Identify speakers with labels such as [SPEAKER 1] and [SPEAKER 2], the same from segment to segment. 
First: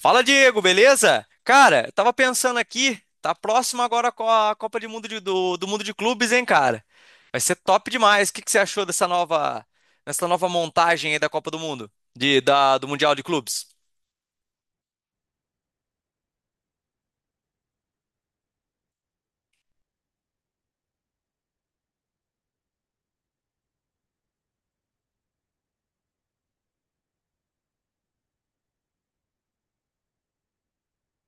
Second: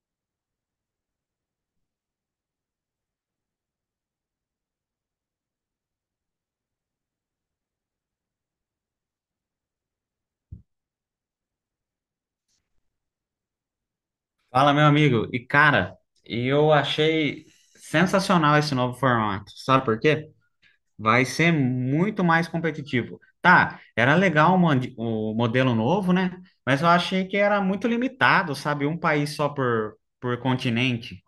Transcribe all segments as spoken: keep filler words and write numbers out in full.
[SPEAKER 1] Fala, Diego, beleza? Cara, eu tava pensando aqui, tá próximo agora com a Copa de Mundo de- do, do Mundo de Clubes, hein, cara? Vai ser top demais. O que que você achou dessa nova, dessa nova montagem aí da Copa do Mundo, de, da, do Mundial de Clubes?
[SPEAKER 2] Fala, meu amigo. E cara, eu achei sensacional esse novo formato. Sabe por quê? Vai ser muito mais competitivo. Tá, era legal o mande- o modelo novo, né? Mas eu achei que era muito limitado, sabe? Um país só por, por continente.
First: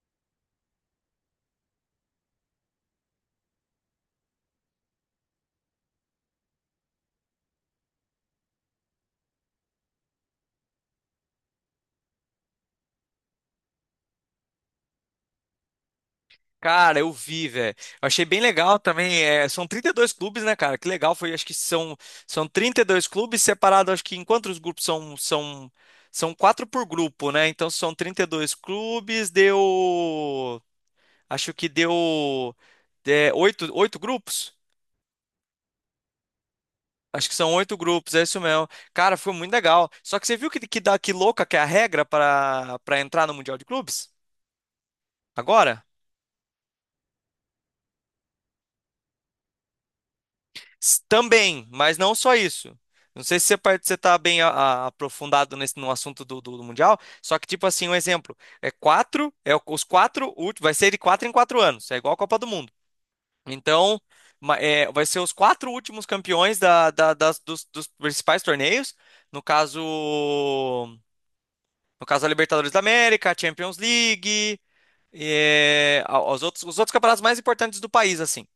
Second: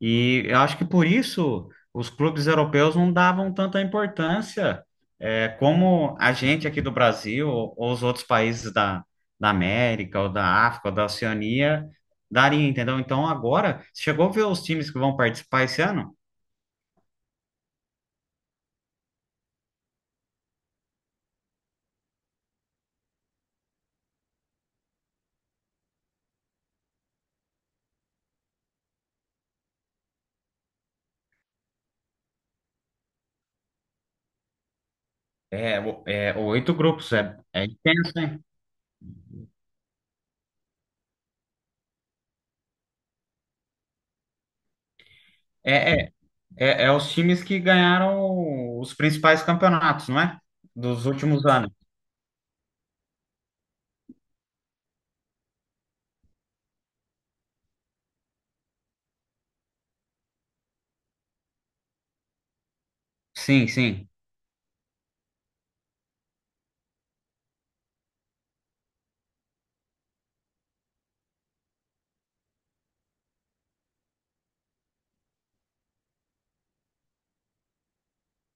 [SPEAKER 2] E eu acho que por isso os clubes europeus não davam tanta importância, é, como a gente aqui do Brasil ou os outros países da, da América ou da África ou da Oceania daria, entendeu? Então agora, chegou a ver os times que vão participar esse ano?
[SPEAKER 1] Cara, eu vi, velho. Eu achei bem legal também. É, são trinta e dois clubes, né, cara? Que legal foi. Acho que são, são trinta e dois clubes separados. Acho que enquanto os grupos são, são, são quatro por grupo, né? Então são trinta e dois clubes, deu. Acho que deu é, oito, oito grupos.
[SPEAKER 2] É, o- é oito grupos,
[SPEAKER 1] Acho que
[SPEAKER 2] é,
[SPEAKER 1] são
[SPEAKER 2] é
[SPEAKER 1] oito
[SPEAKER 2] intenso,
[SPEAKER 1] grupos, é isso
[SPEAKER 2] hein?
[SPEAKER 1] mesmo. Cara, foi muito legal. Só que você viu que, que, dá, que louca que é a regra para para entrar no Mundial de Clubes? Agora?
[SPEAKER 2] É, é, é, é os times que ganharam os principais campeonatos, não é?
[SPEAKER 1] S-
[SPEAKER 2] Dos últimos
[SPEAKER 1] Também,
[SPEAKER 2] anos.
[SPEAKER 1] mas não só isso. Não sei se você, par- você tá bem a- a- aprofundado nesse, no assunto do, do, do Mundial, só que, tipo assim, um exemplo. É quatro, é o- os quatro últimos, vai ser de quatro em quatro anos. É igual a Copa do Mundo.
[SPEAKER 2] Sim,
[SPEAKER 1] Então,
[SPEAKER 2] sim.
[SPEAKER 1] ma- é, vai ser os quatro últimos campeões da- da- das- dos, dos principais torneios. No caso, no caso a Libertadores da América, a Champions League, é, a- aos outros- os outros campeonatos mais importantes do país, assim.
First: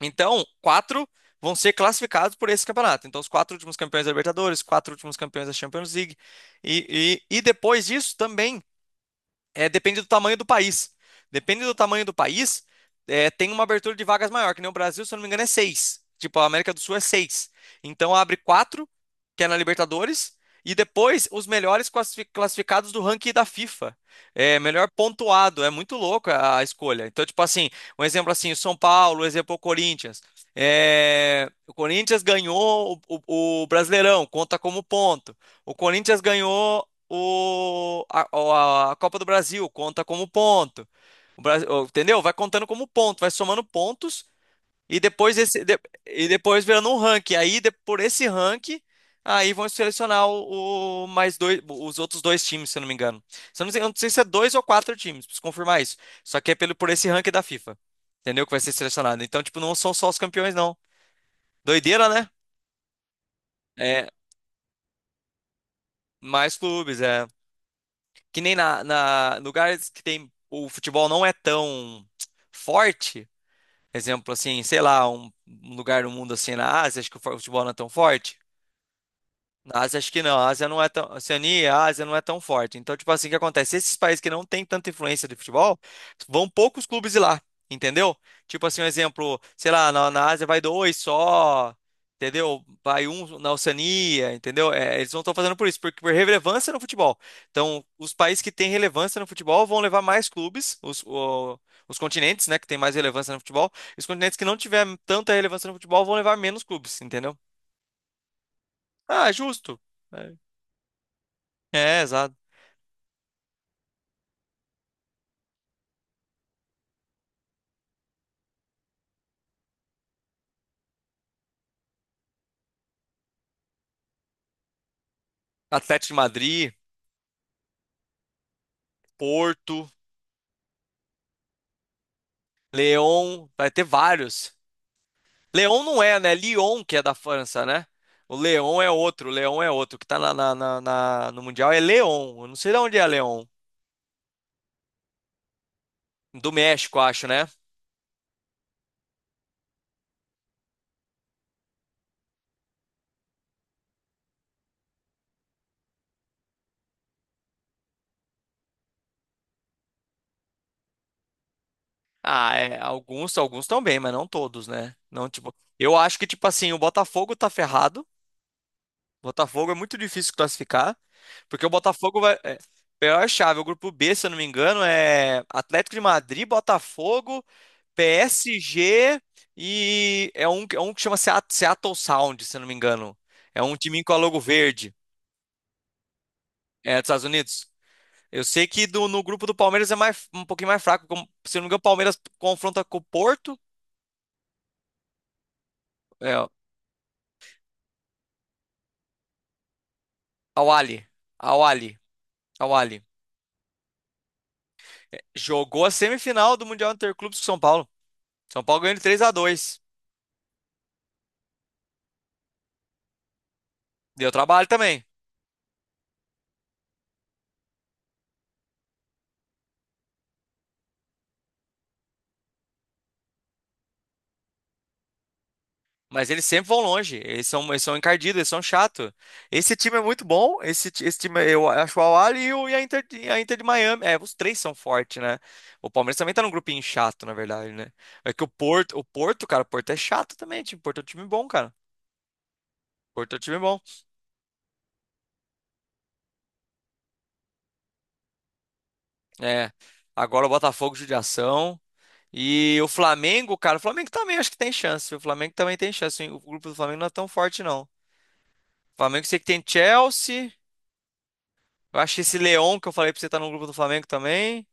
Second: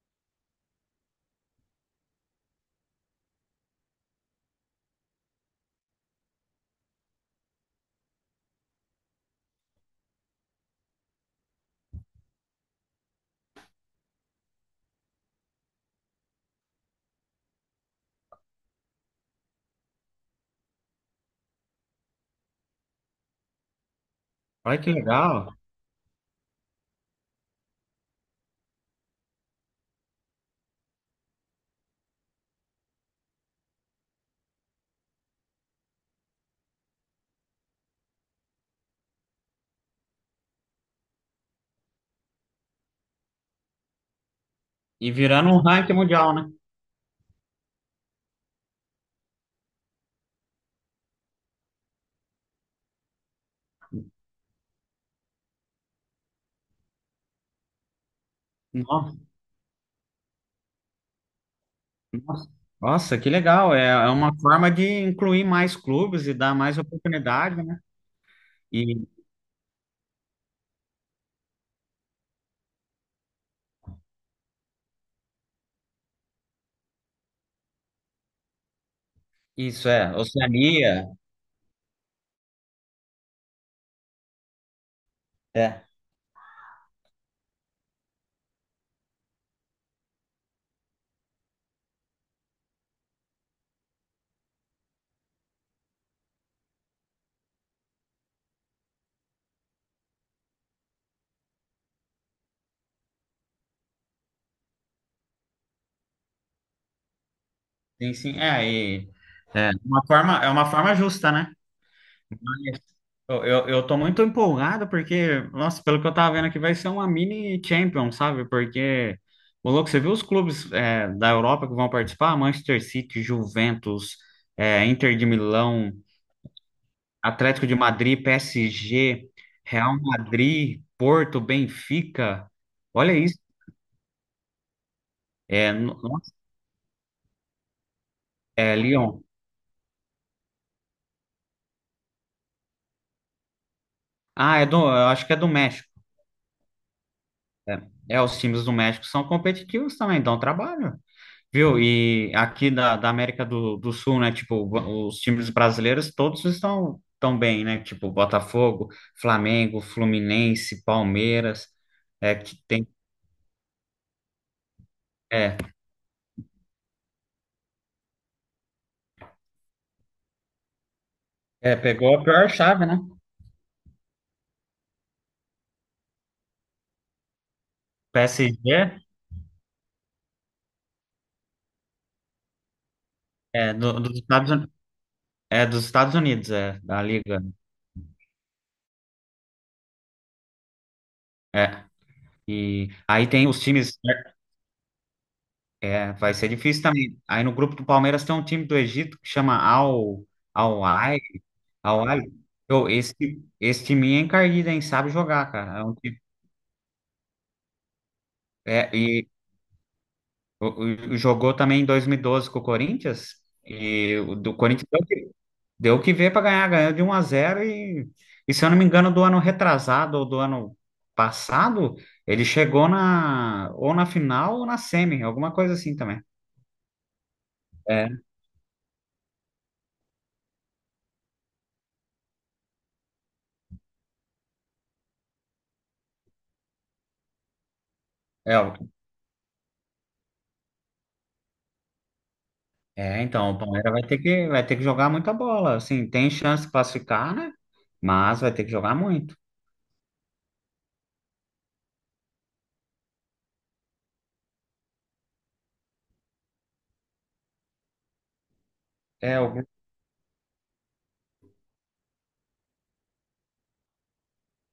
[SPEAKER 1] Então, quatro vão ser classificados por esse campeonato. Então, os quatro últimos campeões da Libertadores, quatro últimos campeões da Champions League. E, e- e depois disso também. É, depende do tamanho do país. Depende do tamanho do país, é, tem uma abertura de vagas maior, que nem o Brasil, se eu não me engano, é seis. Tipo, a América do Sul é seis. Então abre quatro, que é na Libertadores, e depois os melhores classifi- classificados do ranking da FIFA. É,
[SPEAKER 2] Olha
[SPEAKER 1] melhor
[SPEAKER 2] que legal.
[SPEAKER 1] pontuado, é muito louco a, a escolha. Então, tipo assim, um exemplo assim, o São Paulo, um exemplo o Corinthians. É, o Corinthians ganhou o, o o Brasileirão, conta como ponto. O Corinthians ganhou o, a, a- a Copa do Brasil conta como ponto. O Brasil, entendeu? Vai contando como ponto, vai somando pontos e
[SPEAKER 2] E
[SPEAKER 1] depois
[SPEAKER 2] virando um
[SPEAKER 1] esse de-
[SPEAKER 2] ranking
[SPEAKER 1] e
[SPEAKER 2] mundial, né?
[SPEAKER 1] depois virando um ranking. Aí de- por esse ranking aí vão selecionar o, o mais dois, os outros dois times, se eu não me engano. Se eu não sei, eu não sei se é dois ou quatro times, preciso confirmar isso. Só que é pelo por esse ranking da FIFA. Entendeu? Que vai ser
[SPEAKER 2] Nossa,
[SPEAKER 1] selecionado. Então, tipo, não são só os campeões, não. Doideira, né?
[SPEAKER 2] nossa, Nossa, que legal. É, é
[SPEAKER 1] É,
[SPEAKER 2] uma forma de incluir mais clubes e dar
[SPEAKER 1] mais
[SPEAKER 2] mais
[SPEAKER 1] clubes, é.
[SPEAKER 2] oportunidade, né?
[SPEAKER 1] Que nem na,
[SPEAKER 2] E
[SPEAKER 1] na lugares que tem o futebol não é tão forte, exemplo assim, sei lá, um um lugar no mundo assim na Ásia, acho que o futebol não é tão forte. Na
[SPEAKER 2] isso
[SPEAKER 1] Ásia, acho
[SPEAKER 2] é,
[SPEAKER 1] que não. A Ásia não é
[SPEAKER 2] Oceania.
[SPEAKER 1] tão. Oceania e a Ásia não é tão forte. Então, tipo assim, o que acontece? Esses países que não têm tanta influência de futebol,
[SPEAKER 2] É.
[SPEAKER 1] vão poucos clubes ir lá, entendeu? Tipo assim, um exemplo, sei lá, na, na Ásia vai dois só, entendeu? Vai um na Oceania, entendeu? É, eles não estão fazendo por isso, porque por relevância no futebol. Então, os países que têm relevância no futebol vão levar mais clubes, os, o- os continentes, né, que têm mais relevância no futebol, e os continentes que não tiver tanta relevância no futebol vão levar menos clubes, entendeu?
[SPEAKER 2] Sim, sim. É, e
[SPEAKER 1] Ah,
[SPEAKER 2] é
[SPEAKER 1] justo.
[SPEAKER 2] uma
[SPEAKER 1] É,
[SPEAKER 2] forma, é uma forma justa, né?
[SPEAKER 1] é, exato.
[SPEAKER 2] Mas Eu, eu, eu tô muito empolgado porque, nossa, pelo que eu tava vendo aqui, vai ser uma mini Champions, sabe? Porque, o louco, você viu os clubes é, da Europa que vão participar? Manchester City, Juventus, é, Inter de Milão,
[SPEAKER 1] Atlético de Madrid,
[SPEAKER 2] Atlético de Madrid, P S G,
[SPEAKER 1] Porto,
[SPEAKER 2] Real Madrid, Porto, Benfica. Olha isso.
[SPEAKER 1] Lyon, vai ter vários.
[SPEAKER 2] É,
[SPEAKER 1] Lyon
[SPEAKER 2] no-
[SPEAKER 1] não é, né?
[SPEAKER 2] nossa,
[SPEAKER 1] Lyon que é da França, né? O
[SPEAKER 2] é
[SPEAKER 1] Lyon é
[SPEAKER 2] Lyon.
[SPEAKER 1] outro, o Lyon é outro. O que tá na, na- na- na- no Mundial é Lyon. Eu não sei de onde é Lyon.
[SPEAKER 2] Ah, é do, eu acho que é do México.
[SPEAKER 1] Do México, acho, né?
[SPEAKER 2] É, é, os times do México são competitivos também, dão trabalho. Viu? E aqui da, da América do, do Sul, né? Tipo, o- os times brasileiros todos estão tão bem, né? Tipo, Botafogo, Flamengo, Fluminense, Palmeiras, é
[SPEAKER 1] Ah,
[SPEAKER 2] que
[SPEAKER 1] é,
[SPEAKER 2] tem.
[SPEAKER 1] alguns, alguns estão bem, mas não todos, né? Não, tipo,
[SPEAKER 2] É,
[SPEAKER 1] eu acho que, tipo assim, o Botafogo tá ferrado. O Botafogo é muito difícil classificar, porque o
[SPEAKER 2] é, pegou
[SPEAKER 1] Botafogo
[SPEAKER 2] a
[SPEAKER 1] vai.
[SPEAKER 2] pior
[SPEAKER 1] É,
[SPEAKER 2] chave, né?
[SPEAKER 1] pior chave, o grupo B, se eu não me engano, é Atlético de Madrid, Botafogo.
[SPEAKER 2] P S G
[SPEAKER 1] P S G e é um, é um que chama Seat- Seattle Sound, se eu não me engano. É
[SPEAKER 2] é
[SPEAKER 1] um
[SPEAKER 2] do-
[SPEAKER 1] timinho com
[SPEAKER 2] dos
[SPEAKER 1] a logo
[SPEAKER 2] Estados, Uni-
[SPEAKER 1] verde,
[SPEAKER 2] é dos Estados Unidos, é,
[SPEAKER 1] é
[SPEAKER 2] da
[SPEAKER 1] dos Estados
[SPEAKER 2] Liga, né?
[SPEAKER 1] Unidos. Eu sei que do- no grupo do Palmeiras é mais, um pouquinho mais fraco. como- se eu não me engano, o
[SPEAKER 2] É.
[SPEAKER 1] Palmeiras confronta
[SPEAKER 2] E
[SPEAKER 1] com o
[SPEAKER 2] aí tem
[SPEAKER 1] Porto.
[SPEAKER 2] os times, né? É, vai
[SPEAKER 1] É,
[SPEAKER 2] ser difícil também. Aí no grupo do Palmeiras tem um time do Egito que chama Al
[SPEAKER 1] Al
[SPEAKER 2] Al
[SPEAKER 1] Ahly,
[SPEAKER 2] Ahly,
[SPEAKER 1] Al Ahly,
[SPEAKER 2] Al Ahly.
[SPEAKER 1] Al
[SPEAKER 2] Pô,
[SPEAKER 1] Ahly.
[SPEAKER 2] esse esse time é encardido, hein? Sabe jogar, cara.
[SPEAKER 1] Jogou
[SPEAKER 2] É
[SPEAKER 1] a
[SPEAKER 2] um time-
[SPEAKER 1] semifinal do Mundial Interclubes com São Paulo. São Paulo
[SPEAKER 2] é,
[SPEAKER 1] ganhou de três
[SPEAKER 2] e
[SPEAKER 1] a dois.
[SPEAKER 2] o- o- o- jogou também em dois mil e doze com o Corinthians e
[SPEAKER 1] Deu
[SPEAKER 2] o do
[SPEAKER 1] trabalho
[SPEAKER 2] Corinthians
[SPEAKER 1] também.
[SPEAKER 2] deu que deu que ver para ganhar, ganhou de um a zero e, e, se eu não me engano do ano retrasado ou do ano passado, ele chegou na ou na final ou na semi, alguma coisa assim também.
[SPEAKER 1] Mas eles sempre vão longe. Eles são, eles são
[SPEAKER 2] É,
[SPEAKER 1] encardidos, eles são chato. Esse time é muito bom. Esse, ti- esse time, eu acho o Al Ahly e, o- e a Inter, de- a Inter de Miami. É, os três são fortes, né? O Palmeiras também tá num grupinho chato, na verdade, né? É que o
[SPEAKER 2] é,
[SPEAKER 1] Porto, o Porto, cara, o Porto é chato também. Tipo, o Porto é um time bom, cara. O
[SPEAKER 2] É,
[SPEAKER 1] Porto é um
[SPEAKER 2] então, o
[SPEAKER 1] time bom.
[SPEAKER 2] Palmeiras vai ter que, vai ter que jogar muita bola. Assim, tem chance de classificar, né? Mas vai ter que jogar muito.
[SPEAKER 1] É. Agora o Botafogo, judiação. E o Flamengo, cara, o Flamengo também acho que tem chance. O Flamengo também tem chance. O grupo do Flamengo não é tão forte, não. O Flamengo sei
[SPEAKER 2] É,
[SPEAKER 1] que
[SPEAKER 2] o,
[SPEAKER 1] tem Chelsea. Eu acho que esse leão que eu falei pra você tá no grupo do Flamengo também.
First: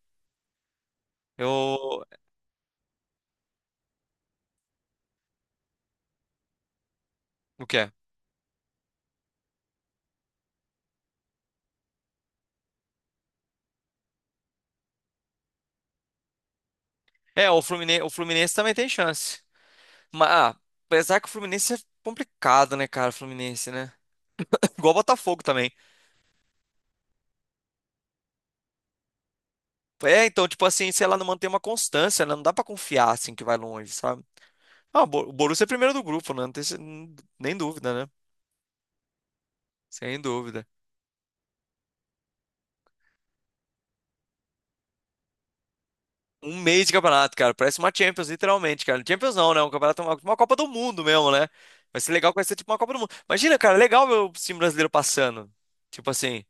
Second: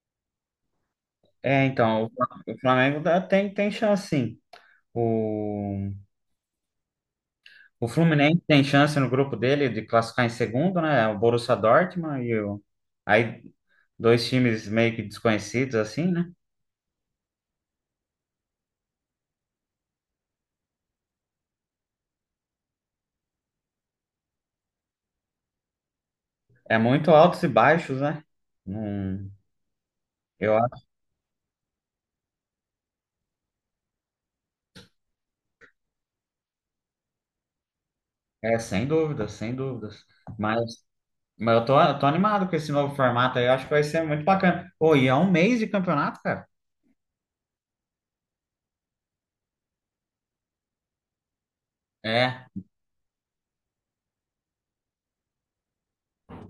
[SPEAKER 2] é
[SPEAKER 1] Eu.
[SPEAKER 2] então, o Fla- o Flamengo dá- tem, tem, chance, sim. O,
[SPEAKER 1] O que
[SPEAKER 2] o
[SPEAKER 1] é?
[SPEAKER 2] Fluminense tem chance no grupo dele de classificar em segundo, né? O Borussia Dortmund e o. Aí, dois times meio que desconhecidos, assim, né?
[SPEAKER 1] É, o Fluminense, o Fluminense também tem chance. Mas, ah, apesar que o Fluminense é complicado, né, cara? O Fluminense, né? Igual o Botafogo também.
[SPEAKER 2] É muito altos e baixos, né? Não,
[SPEAKER 1] É, então,
[SPEAKER 2] eu
[SPEAKER 1] tipo
[SPEAKER 2] acho.
[SPEAKER 1] assim, se ela não mantém uma constância, né? Não dá pra confiar, assim, que vai longe, sabe? Ah, o Bo- o Borussia é primeiro do grupo, né? Não tem, se- nem dúvida, né?
[SPEAKER 2] É, sem dúvidas, sem dúvidas.
[SPEAKER 1] Sem
[SPEAKER 2] Mas.
[SPEAKER 1] dúvida.
[SPEAKER 2] Mas eu tô, eu tô animado com esse novo formato aí, eu acho que vai ser muito bacana. Ô, e é um mês de campeonato, cara?
[SPEAKER 1] Um mês de campeonato, cara. Parece uma Champions, literalmente, cara. Champions não, né? Um campeonato, uma, uma Copa do Mundo mesmo, né? Vai ser legal que vai
[SPEAKER 2] É.
[SPEAKER 1] ser tipo uma Copa do Mundo. Imagina, cara, legal ver o time brasileiro passando. Tipo assim,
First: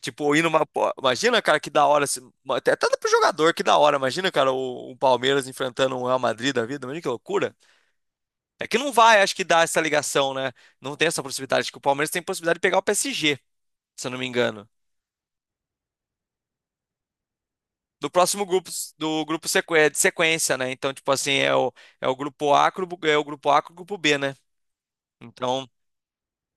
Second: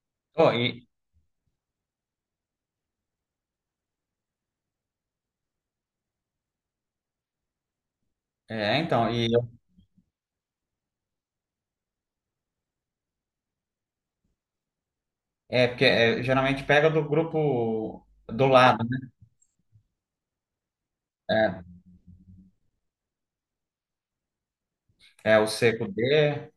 [SPEAKER 1] tipo, indo
[SPEAKER 2] Ô,
[SPEAKER 1] uma.
[SPEAKER 2] e,
[SPEAKER 1] Pô, imagina, cara, que da hora. Assim, uma- Até até pro jogador, que da hora. Imagina, cara, o, o Palmeiras enfrentando um Real Madrid da vida. Imagina que loucura. É que
[SPEAKER 2] é,
[SPEAKER 1] não
[SPEAKER 2] então,
[SPEAKER 1] vai,
[SPEAKER 2] e
[SPEAKER 1] acho que, dar essa ligação, né? Não tem essa possibilidade. Acho que o Palmeiras tem possibilidade de pegar o P S G, se eu não me engano.
[SPEAKER 2] É porque é, geralmente pega do grupo
[SPEAKER 1] Do próximo
[SPEAKER 2] do
[SPEAKER 1] grupo,
[SPEAKER 2] lado, né?
[SPEAKER 1] do grupo sequ- é, de sequência, né? Então, tipo assim, é o, é o grupo A, grupo, é o grupo A, com o grupo B, né?
[SPEAKER 2] É, é o
[SPEAKER 1] Então,
[SPEAKER 2] seco D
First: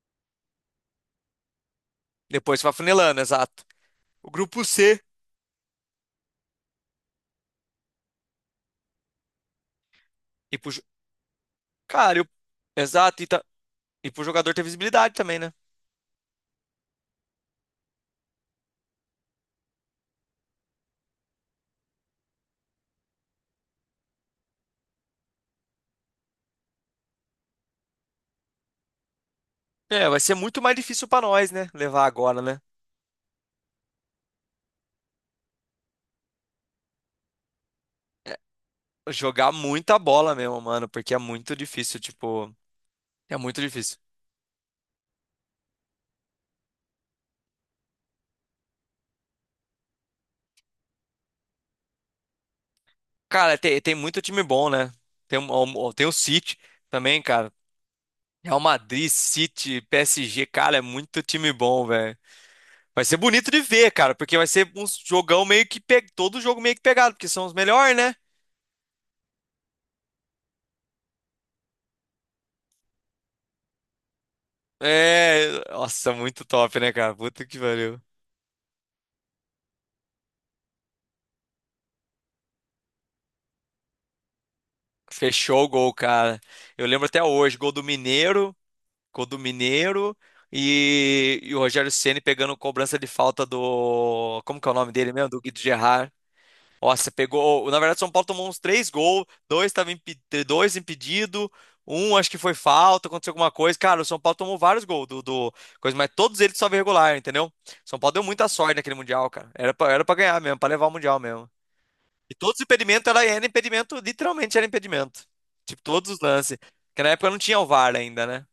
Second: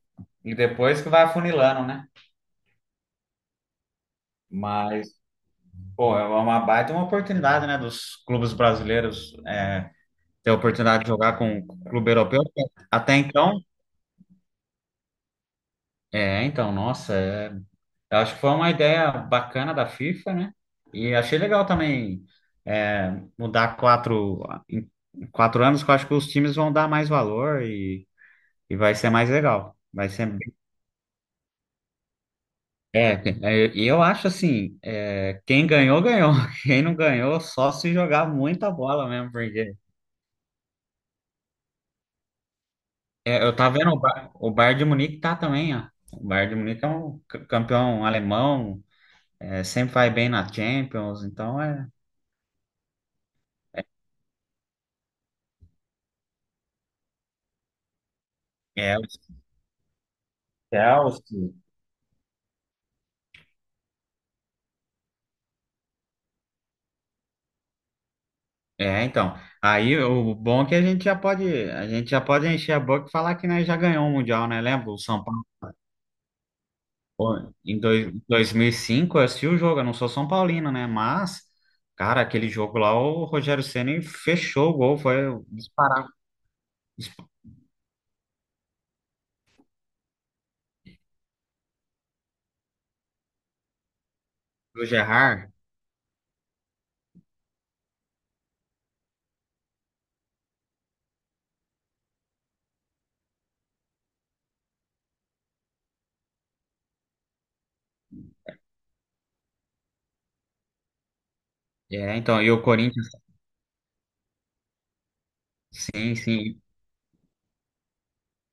[SPEAKER 2] e depois que vai afunilando, né?
[SPEAKER 1] depois vai funilando, exato. O grupo C,
[SPEAKER 2] Mas, pô, é uma baita uma oportunidade, né, dos clubes brasileiros é, ter a
[SPEAKER 1] e pro, jo-
[SPEAKER 2] oportunidade de jogar com o clube
[SPEAKER 1] cara, eu-
[SPEAKER 2] europeu. Até
[SPEAKER 1] exato, e, tá,
[SPEAKER 2] então,
[SPEAKER 1] e pro jogador ter visibilidade também, né?
[SPEAKER 2] é, então, nossa, é Eu acho que foi uma ideia bacana da FIFA, né? E achei legal também, é, mudar quatro, em quatro anos, que eu acho que os times vão dar mais valor e, e vai ser mais legal.
[SPEAKER 1] É,
[SPEAKER 2] Vai
[SPEAKER 1] vai ser
[SPEAKER 2] ser.
[SPEAKER 1] muito mais difícil pra nós, né? Levar agora, né?
[SPEAKER 2] É, é, e eu acho assim, é, quem ganhou, ganhou. Quem não ganhou, só se jogar
[SPEAKER 1] É,
[SPEAKER 2] muita bola mesmo,
[SPEAKER 1] jogar
[SPEAKER 2] porque
[SPEAKER 1] muita bola mesmo, mano, porque é muito difícil, tipo, é
[SPEAKER 2] é, eu
[SPEAKER 1] muito
[SPEAKER 2] tava vendo
[SPEAKER 1] difícil.
[SPEAKER 2] o Bar- o Bayern de Munique tá também, ó. O Bayern de Munique é um c- campeão alemão, é, sempre vai bem na Champions, então é,
[SPEAKER 1] Cara, tem, tem muito time bom, né? Tem, um- tem o City também, cara. Real
[SPEAKER 2] é o
[SPEAKER 1] Madrid, City, P S G, cara, é muito time
[SPEAKER 2] Chelsea.
[SPEAKER 1] bom, velho. Vai ser bonito de ver, cara, porque vai ser um jogão meio que pe... todo jogo meio que pegado, porque são os melhores, né?
[SPEAKER 2] É, então. Aí o bom é que a gente já pode, a gente já pode encher a boca e falar que nós já ganhou o Mundial, né? Lembra? O São Paulo
[SPEAKER 1] É, nossa, muito top, né, cara?
[SPEAKER 2] pô,
[SPEAKER 1] Puta que
[SPEAKER 2] em
[SPEAKER 1] pariu.
[SPEAKER 2] dois, 2005, eu assisti o jogo, eu não sou São Paulino, né? Mas, cara, aquele jogo lá, o Rogério Ceni fechou o gol, foi
[SPEAKER 1] Fechou o gol,
[SPEAKER 2] disparado
[SPEAKER 1] cara. Eu lembro até hoje, gol do Mineiro, gol do Mineiro e, e o Rogério Ceni pegando cobrança de falta do, como que é o
[SPEAKER 2] do
[SPEAKER 1] nome dele mesmo? Do
[SPEAKER 2] Gerrard.
[SPEAKER 1] Guido Gerard. Ó, você pegou. Na verdade, o São Paulo tomou uns três gols, dois estavam impe... dois impedido, um acho que foi falta, aconteceu alguma coisa. Cara, o São Paulo tomou vários gols do, do coisa, mas todos eles só regular, entendeu? São Paulo deu muita sorte naquele Mundial, cara. Era pra, era pra ganhar mesmo, pra levar o Mundial mesmo.
[SPEAKER 2] É,
[SPEAKER 1] E
[SPEAKER 2] então, e
[SPEAKER 1] todos os
[SPEAKER 2] o
[SPEAKER 1] impedimentos
[SPEAKER 2] Corinthians,
[SPEAKER 1] era, era impedimento, literalmente era impedimento. Tipo, todos
[SPEAKER 2] sim,
[SPEAKER 1] os lances.
[SPEAKER 2] sim,
[SPEAKER 1] Porque na época não tinha o VAR ainda, né?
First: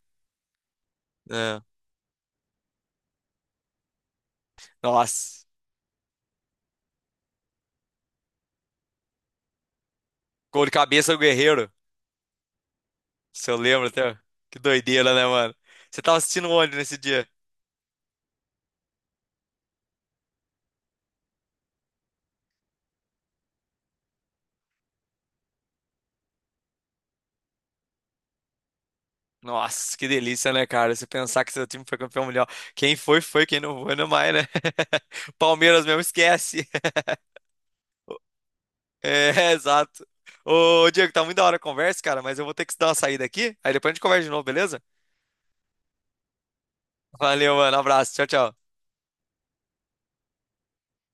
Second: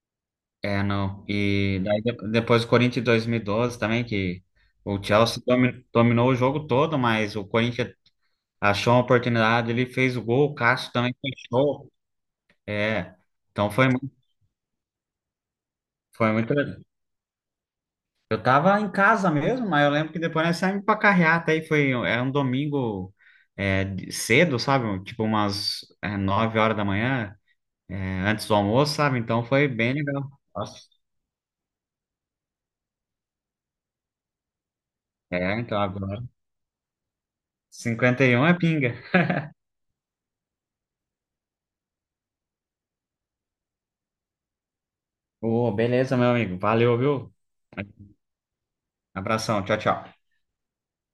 [SPEAKER 2] é, não.
[SPEAKER 1] É.
[SPEAKER 2] E daí de- depois o Corinthians em dois mil e doze também, que o Chelsea
[SPEAKER 1] Nossa,
[SPEAKER 2] domi- dominou o jogo todo, mas o Corinthians achou uma oportunidade, ele fez o gol, o
[SPEAKER 1] gol de
[SPEAKER 2] Cássio
[SPEAKER 1] cabeça
[SPEAKER 2] também
[SPEAKER 1] do Guerreiro.
[SPEAKER 2] fechou. É,
[SPEAKER 1] Se eu
[SPEAKER 2] então foi,
[SPEAKER 1] lembro
[SPEAKER 2] mu-
[SPEAKER 1] até. Que doideira, né, mano? Você tava
[SPEAKER 2] foi
[SPEAKER 1] assistindo
[SPEAKER 2] muito.
[SPEAKER 1] onde nesse dia?
[SPEAKER 2] Eu tava em casa mesmo, mas eu lembro que depois nós saímos pra carreata aí, foi, era um domingo é, de- cedo, sabe? Tipo umas é, nove horas da manhã, é, antes do almoço, sabe? Então foi bem
[SPEAKER 1] Nossa, que
[SPEAKER 2] legal.
[SPEAKER 1] delícia, né,
[SPEAKER 2] Nossa,
[SPEAKER 1] cara? Você pensar que seu time foi campeão mundial. Quem foi, foi. Quem não foi, não é mais, né?
[SPEAKER 2] é, então
[SPEAKER 1] Palmeiras mesmo,
[SPEAKER 2] agora
[SPEAKER 1] esquece.
[SPEAKER 2] cinquenta e um é pinga.
[SPEAKER 1] É, exato. Ô, Diego, tá muito a a hora a conversa, cara. Mas eu vou ter que dar uma saída aqui. Aí depois a gente conversa de novo, beleza?
[SPEAKER 2] Ô, beleza, meu amigo, valeu, viu?
[SPEAKER 1] Valeu, mano. Abraço. Tchau, tchau.
[SPEAKER 2] Abração, tchau, tchau.